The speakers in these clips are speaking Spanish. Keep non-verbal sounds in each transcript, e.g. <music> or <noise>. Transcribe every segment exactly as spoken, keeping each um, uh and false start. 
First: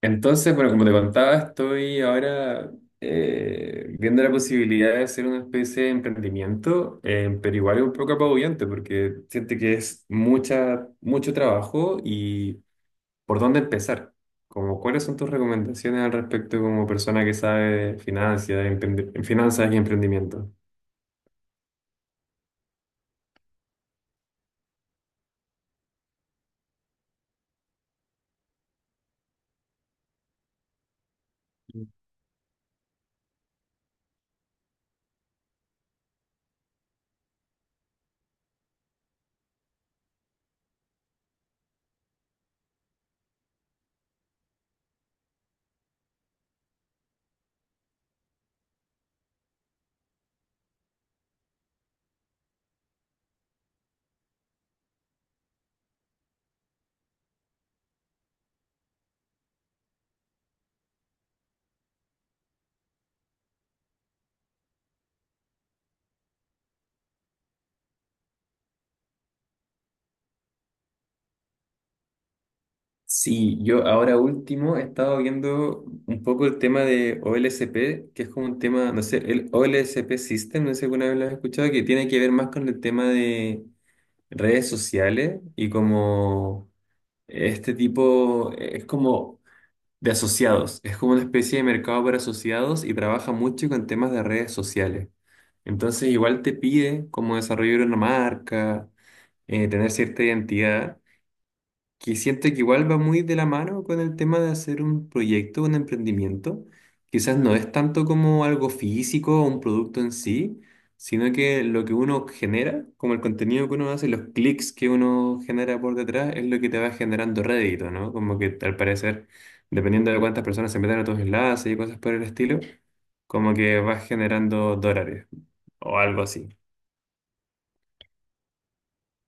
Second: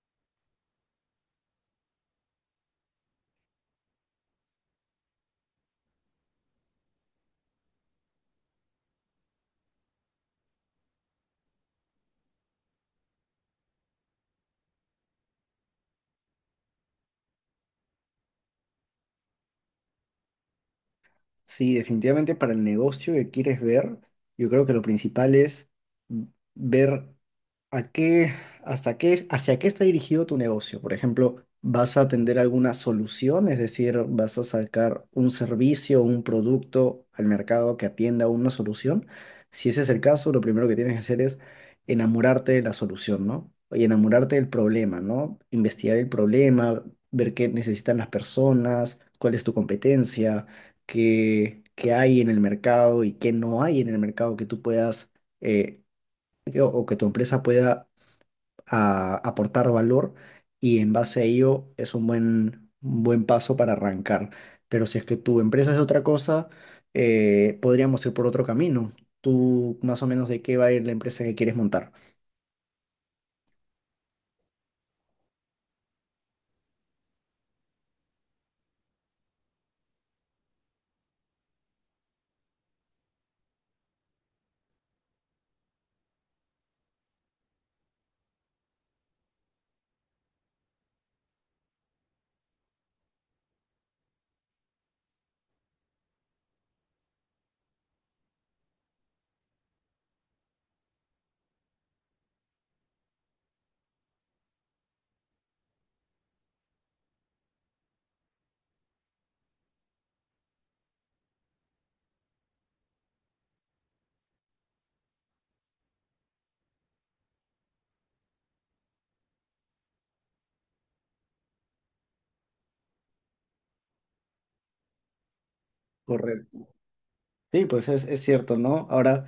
Entonces, bueno, como te contaba, estoy ahora eh, viendo la posibilidad de hacer una especie de emprendimiento, eh, pero igual es un poco apabullante porque siente que es mucha, mucho trabajo y por dónde empezar. Como, ¿cuáles son tus recomendaciones al respecto como persona que sabe de finanzas, de emprendi- finanzas y emprendimiento? Sí, definitivamente para el negocio que quieres ver, yo creo que lo principal es ver. ¿A qué, hasta qué, hacia qué está dirigido tu negocio? Por ejemplo, ¿vas a atender alguna solución? Es decir, ¿vas a sacar un servicio o un producto al mercado que atienda una solución? Si ese es el caso, lo primero que tienes que hacer es enamorarte de la solución, ¿no? Y enamorarte del problema, ¿no? Investigar el problema, ver qué necesitan las personas, cuál es tu competencia, qué, qué hay en el mercado y qué no hay en el mercado que tú puedas... eh, que- o que tu empresa pueda a aportar valor y en base a ello es un buen, un buen paso para arrancar. Pero si es que tu empresa es otra cosa, eh, podríamos ir por otro camino. ¿Tú más o menos de qué va a ir la empresa que quieres montar? Sí, yo ahora último he estado viendo un poco el tema de O L S P, que es como un tema, no sé, el O L S P System, no sé si alguna vez lo has escuchado, que tiene que ver más con el tema de redes sociales y como este tipo, eh, es como de asociados, es como una especie de mercado para asociados y trabaja mucho con temas de redes sociales. Entonces igual te pide como desarrollar una marca, eh, tener cierta identidad que siento que igual va muy de la mano con el tema de hacer un proyecto, un emprendimiento. Quizás no es tanto como algo físico o un producto en sí, sino que lo que uno genera, como el contenido que uno hace, los clics que uno genera por detrás, es lo que te va generando rédito, ¿no? Como que al parecer, dependiendo de cuántas personas se metan a tus enlaces y cosas por el estilo, como que vas generando dólares o algo así. Correcto. Sí, pues es, es cierto, ¿no? Ahora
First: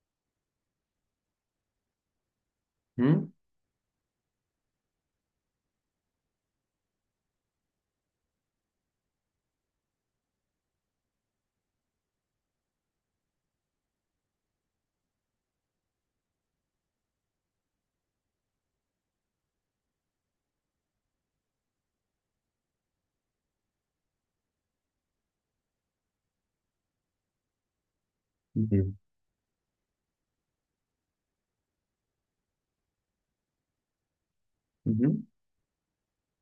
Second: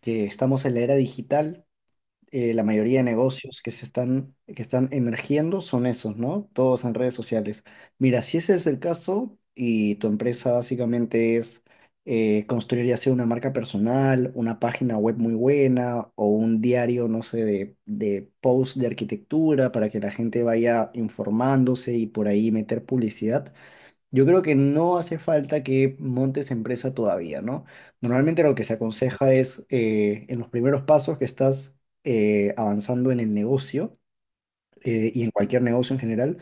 que estamos en la era digital. Eh, la mayoría de ¿Mm? negocios que se están, que están emergiendo son esos, ¿no? Todos en redes sociales. Mira, si ese es el caso y tu empresa básicamente es eh, construir ya sea una marca personal, una página web muy buena o un diario, no sé, de, de post de arquitectura para que la gente vaya informándose y por ahí meter publicidad. Yo creo que no hace falta que montes empresa todavía, ¿no? Normalmente lo que se aconseja es eh, en los primeros pasos que estás eh, avanzando en el negocio, eh, Ujú, y en cualquier negocio en general,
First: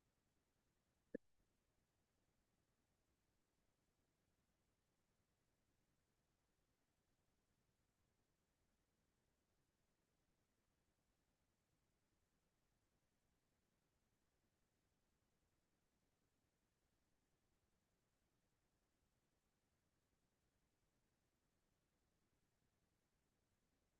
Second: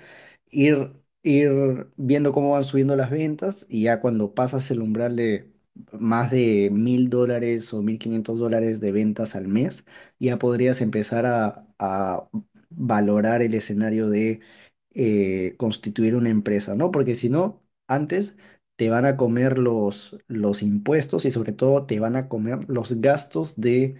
ir, ir viendo cómo van subiendo las ventas, y ya cuando pasas el umbral de más de mil dólares o mil quinientos dólares de ventas al mes, ya podrías empezar a, a valorar el escenario de eh, constituir una empresa, ¿no? Porque si no, antes te van a comer los, los impuestos, y sobre todo te van a comer los gastos de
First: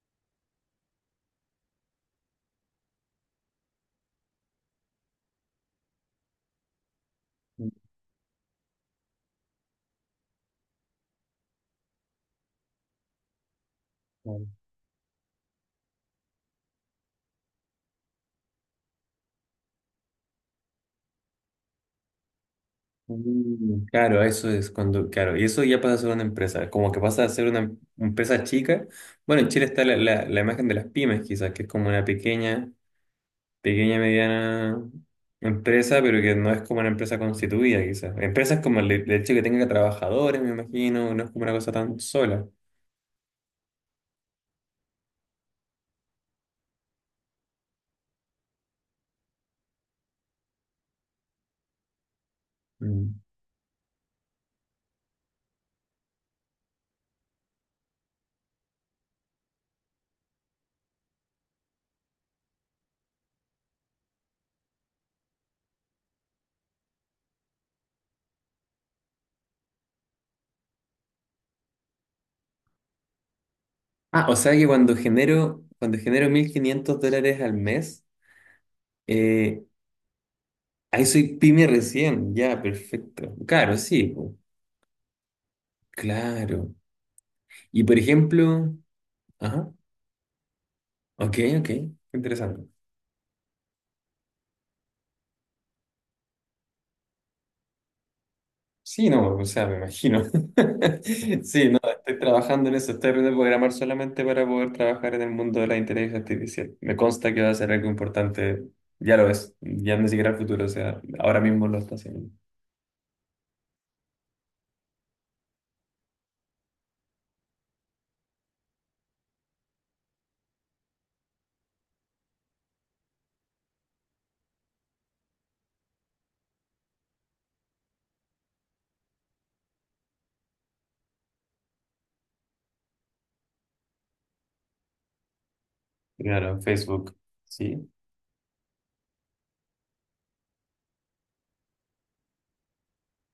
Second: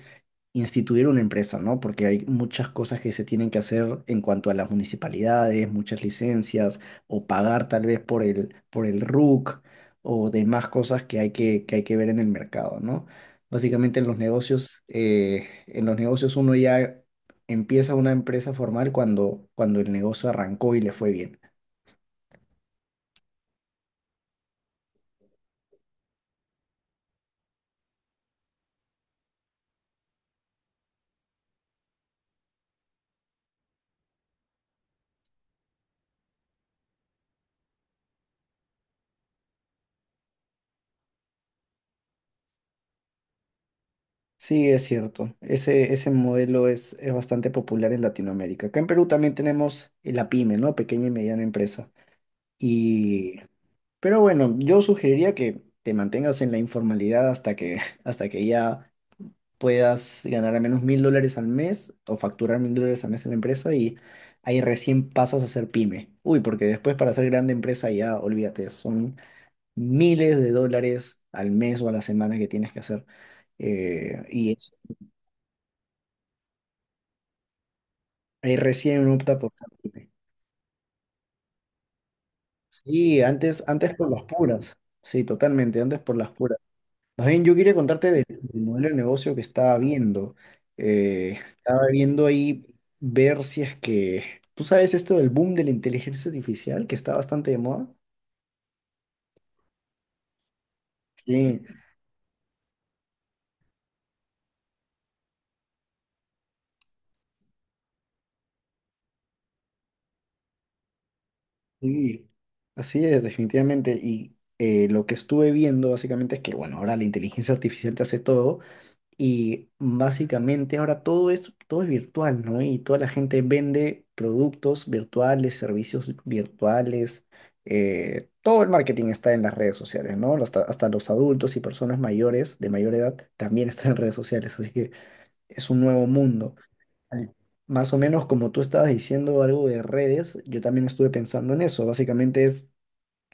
instituir una empresa, ¿no? Porque hay muchas cosas que se tienen que hacer en cuanto a las municipalidades, muchas licencias, o pagar tal vez por el, por el R U C, o demás cosas que hay que, que hay que ver en el mercado, ¿no? Básicamente en los ujú. negocios, eh, en los negocios uno ya empieza una empresa formal cuando, cuando el negocio arrancó y le fue bien. Mm, claro, eso es cuando, claro, y eso ya pasa a ser una empresa, como que pasa a ser una em- empresa chica. Bueno, en Chile está la, la, la imagen de las pymes, quizás, que es como una pequeña, pequeña, mediana empresa, pero que no es como una empresa constituida, quizás. Empresas como el, el hecho de que tenga trabajadores, me imagino, no es como una cosa tan sola. Sí, es cierto. Ese, ese modelo es, es bastante popular en Latinoamérica. Acá en Perú también tenemos la pyme, ¿no? Pequeña y mediana empresa. Mm. Y pero bueno, yo sugeriría que te mantengas en la informalidad hasta que, <laughs> hasta que ya puedas ganar al menos mil dólares al mes o facturar mil dólares al mes en la empresa, y ahí recién pasas a ser pyme. Uy, porque después para ser grande empresa ya, olvídate, son miles de dólares al mes o a la semana que tienes que hacer. Eh, Ah, o y sea que es- cuando genero, cuando genero mil quinientos dólares al mes, Ahí recién opta por eh, ser pyme. ahí soy pyme recién, ya, Sí, perfecto. antes, Claro, antes sí, por las po, puras. Sí, totalmente, antes por las puras. claro. Más bien, yo quería Y por contarte de- del ejemplo, modelo de negocio que ajá, estaba viendo. ok, Eh, ok, Estaba qué viendo ahí interesante. ver si es que... ¿Tú sabes esto del boom de la inteligencia artificial que está bastante de moda? Sí, no, o sea, me imagino. <laughs> Sí, Sí, no, estoy trabajando en eso, estoy aprendiendo a programar solamente para poder trabajar en el mundo de la inteligencia artificial. Me consta que va a ser algo importante, ya lo es, ya ni siquiera el futuro, o sea, ahora mismo lo está sí. haciendo. Así es, definitivamente. Y eh, lo que estuve viendo básicamente es que, bueno, ahora la inteligencia artificial te hace todo. Y básicamente ahora todo es, todo es virtual, ¿no? Y toda la gente vende productos virtuales, servicios virtuales. Eh, todo el marketing está en las redes sociales, ¿no? Hasta, hasta los adultos y personas mayores, de mayor edad, también <laughs> están en redes sociales. Así que es un nuevo mundo. Claro, Facebook, Al- sí. Más o menos como tú estabas diciendo algo de redes, yo también estuve pensando en eso. Básicamente es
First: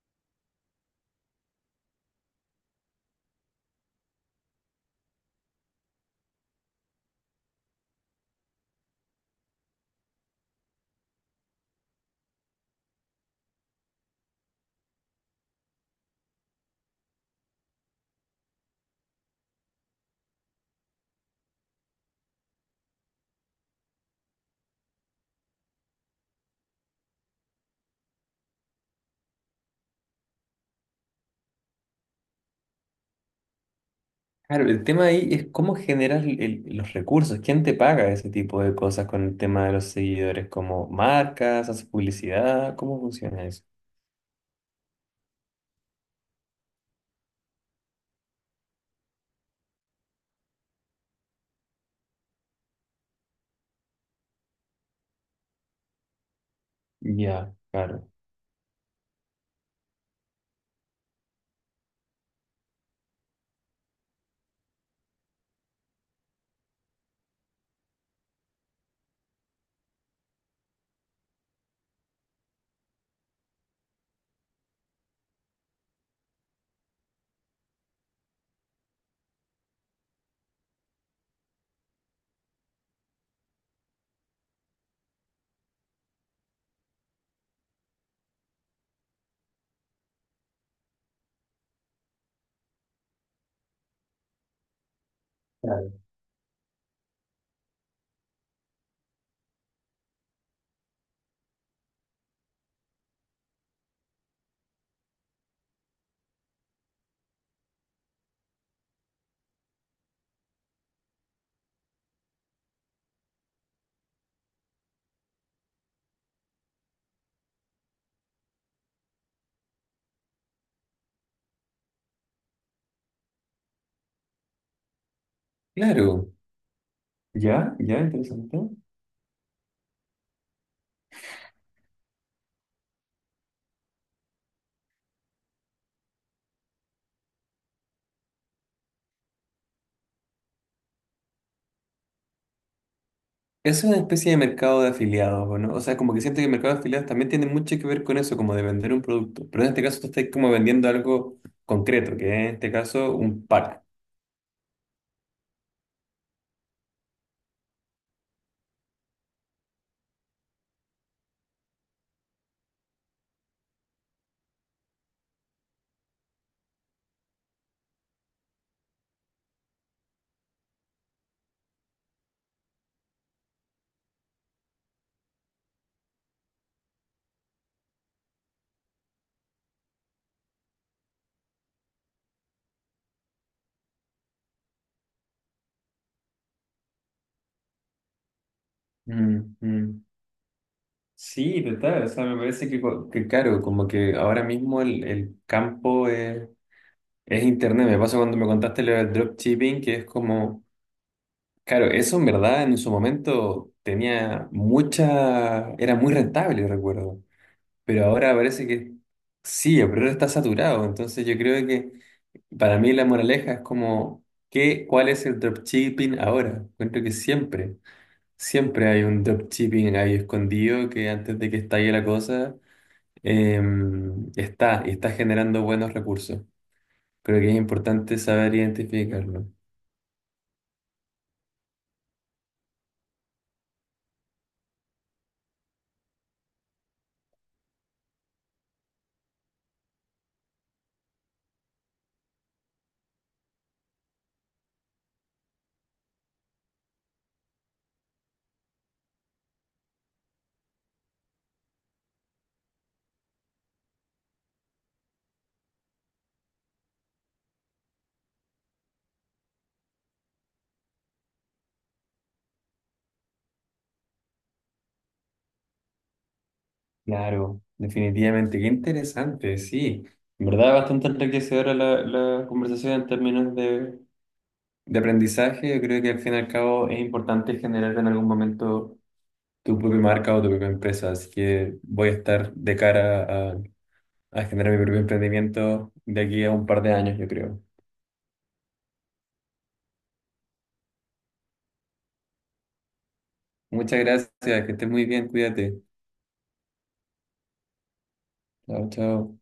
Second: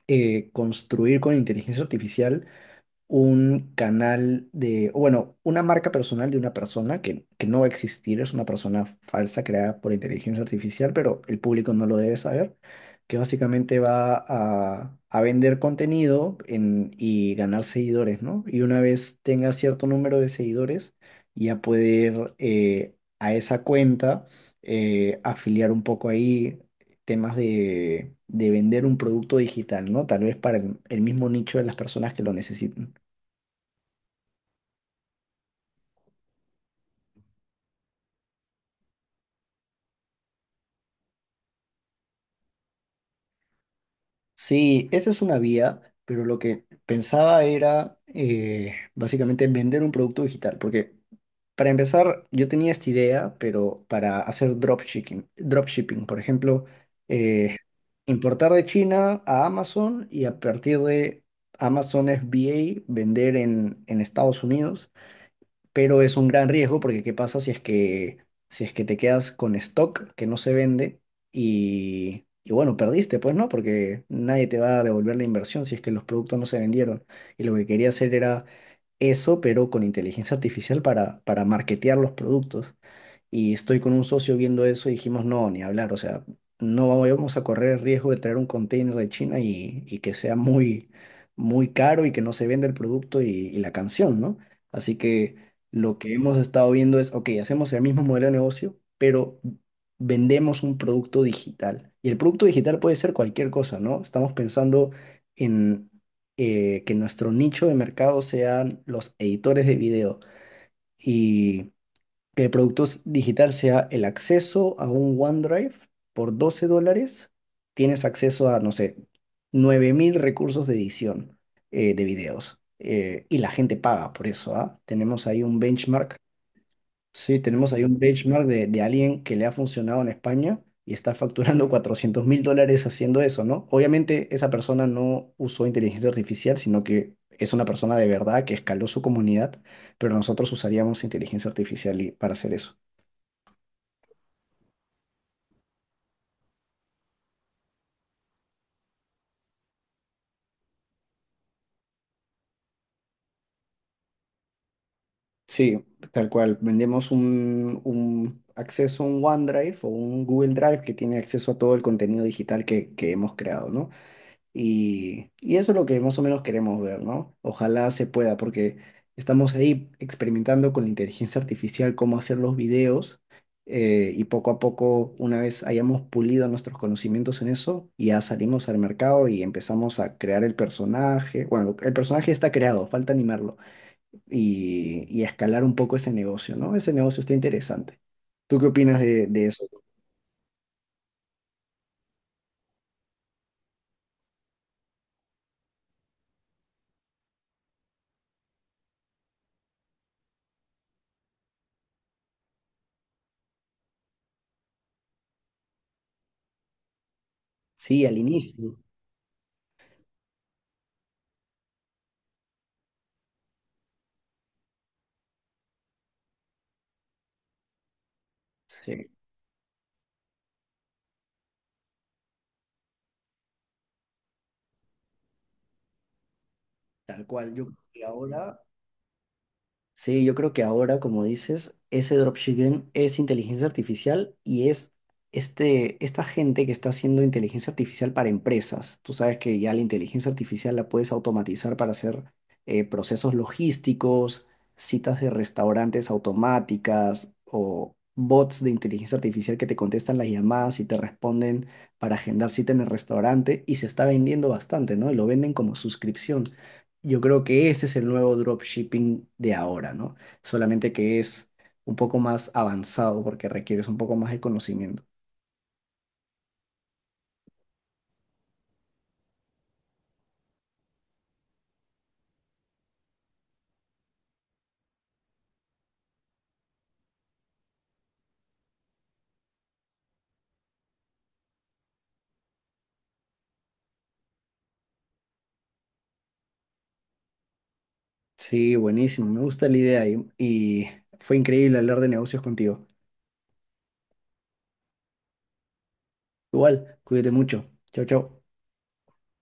eh, construir con inteligencia artificial un canal de, o bueno, una marca personal de una persona que, que no va a existir, es una persona falsa creada por inteligencia artificial, pero el público no lo debe saber, que básicamente va a, a vender contenido en- y ganar seguidores, ¿no? Y una vez tenga cierto número de seguidores, ya poder eh, a esa cuenta, eh, afiliar un poco ahí, temas de, de vender un producto digital, ¿no? Tal vez para el el mismo nicho de las personas que lo necesitan. Claro, el tema ahí es cómo generas el- el- los recursos, quién te paga ese tipo de cosas con el tema de los seguidores, como marcas, haces publicidad, ¿cómo funciona eso? Sí, esa es una vía, pero lo que pensaba era eh, básicamente vender un producto digital, porque para empezar yo tenía esta idea, pero para hacer dropshipping, dropshipping, por ejemplo, Ya, eh, claro. importar de China a Amazon, y a partir de Amazon F B A vender en, en Estados Unidos. Pero es un gran riesgo, porque ¿qué pasa si es que, si es que te quedas con stock que no se vende, y, y bueno, perdiste, pues no, porque nadie te va a devolver la inversión si es que los productos no se vendieron. Y lo que quería hacer era eso, pero con inteligencia artificial para, para marketear los productos. Y estoy con un socio viendo eso, y dijimos, no, ni hablar, o sea, no vamos a correr el riesgo de traer un container de China, y, y que sea muy, muy caro y que no se venda el producto y, y la canción, ¿no? Así que Claro. lo que hemos estado viendo es, ok, hacemos el mismo modelo de negocio, pero vendemos un producto digital. Y el producto digital puede ser cualquier cosa, ¿no? Estamos pensando en eh, que nuestro nicho de mercado sean los editores de video, que el producto s- digital sea el acceso a un OneDrive por doce dólares. Tienes acceso a, no sé, nueve mil recursos de edición eh, de videos. Eh, y la gente paga por eso, ¿ah? Tenemos ahí un benchmark. Claro. Sí, tenemos Ya, ahí un ya, benchmark interesante. de, de alguien que le ha funcionado en España y está facturando <laughs> cuatrocientos mil dólares haciendo eso, ¿no? Obviamente esa persona no usó inteligencia artificial, sino que es una persona de verdad que escaló su comunidad, pero nosotros usaríamos inteligencia artificial y- para hacer eso. Es una especie de mercado de afiliados, ¿o ¿no? O sea, como que siento que el mercado de afiliados también tiene mucho que ver con eso, como de vender un producto. Pero en este caso tú estás como vendiendo algo concreto, que es en este caso un pack. Sí, tal cual. Vendemos un, un acceso a un OneDrive o un Google Drive que tiene acceso a todo el contenido digital que, que hemos creado, ¿no? Y, y eso es lo que más o menos queremos ver, ¿no? Ojalá se pueda, porque estamos ahí experimentando con la inteligencia artificial cómo hacer los videos eh, y poco a poco, una vez hayamos pulido nuestros conocimientos en eso, ya salimos al mercado y empezamos a crear el personaje. Bueno, el personaje está creado, falta animarlo y, y escalar un poco ese negocio, ¿no? Ese negocio está interesante. ¿Tú qué opinas de, de Mm, eso? mm. Sí, total. O sea, me parece que, co- que claro, como que ahora mismo el, el campo es, es internet. Me pasa cuando me contaste lo del dropshipping, que es como, claro, eso en verdad en su momento tenía mucha, era muy rentable, recuerdo. Pero Sí, al ahora parece inicio. que sí, el problema está saturado. Entonces yo creo que para mí la moraleja es como, ¿qué, ¿cuál es el dropshipping ahora? Encuentro que siempre, siempre hay Sí, un dropshipping ahí escondido que antes de que estalle la cosa, eh, está y está generando buenos recursos. tal Creo que cual. es Yo creo que importante saber ahora identificarlo. Sí, yo creo que ahora, como dices, ese dropshipping es inteligencia artificial, y es este, esta gente que está haciendo inteligencia artificial para empresas. Tú sabes que ya la inteligencia artificial la puedes automatizar para hacer eh, procesos logísticos, citas de restaurantes automáticas o bots de inteligencia artificial que te contestan las llamadas y te responden para agendar cita en el restaurante, y se está vendiendo bastante, ¿no? Y lo venden como suscripción. Yo creo que ese es el nuevo dropshipping de ahora, ¿no? Solamente que es un poco más avanzado porque requieres un poco más de conocimiento. Claro, definitivamente. Qué interesante, sí. En verdad, bastante enriquecedora la, la conversación en términos de De aprendizaje, yo creo que al fin y al cabo es importante generar en algún momento tu propia marca o tu propia empresa, así que voy a estar de cara a, a generar mi propio emprendimiento de aquí a un par de años, yo creo. Sí, buenísimo, me gusta la idea y, y fue increíble hablar de negocios contigo. Muchas gracias, que estés muy bien, cuídate. Igual, cuídate mucho. Chao, chao. Chao, chao.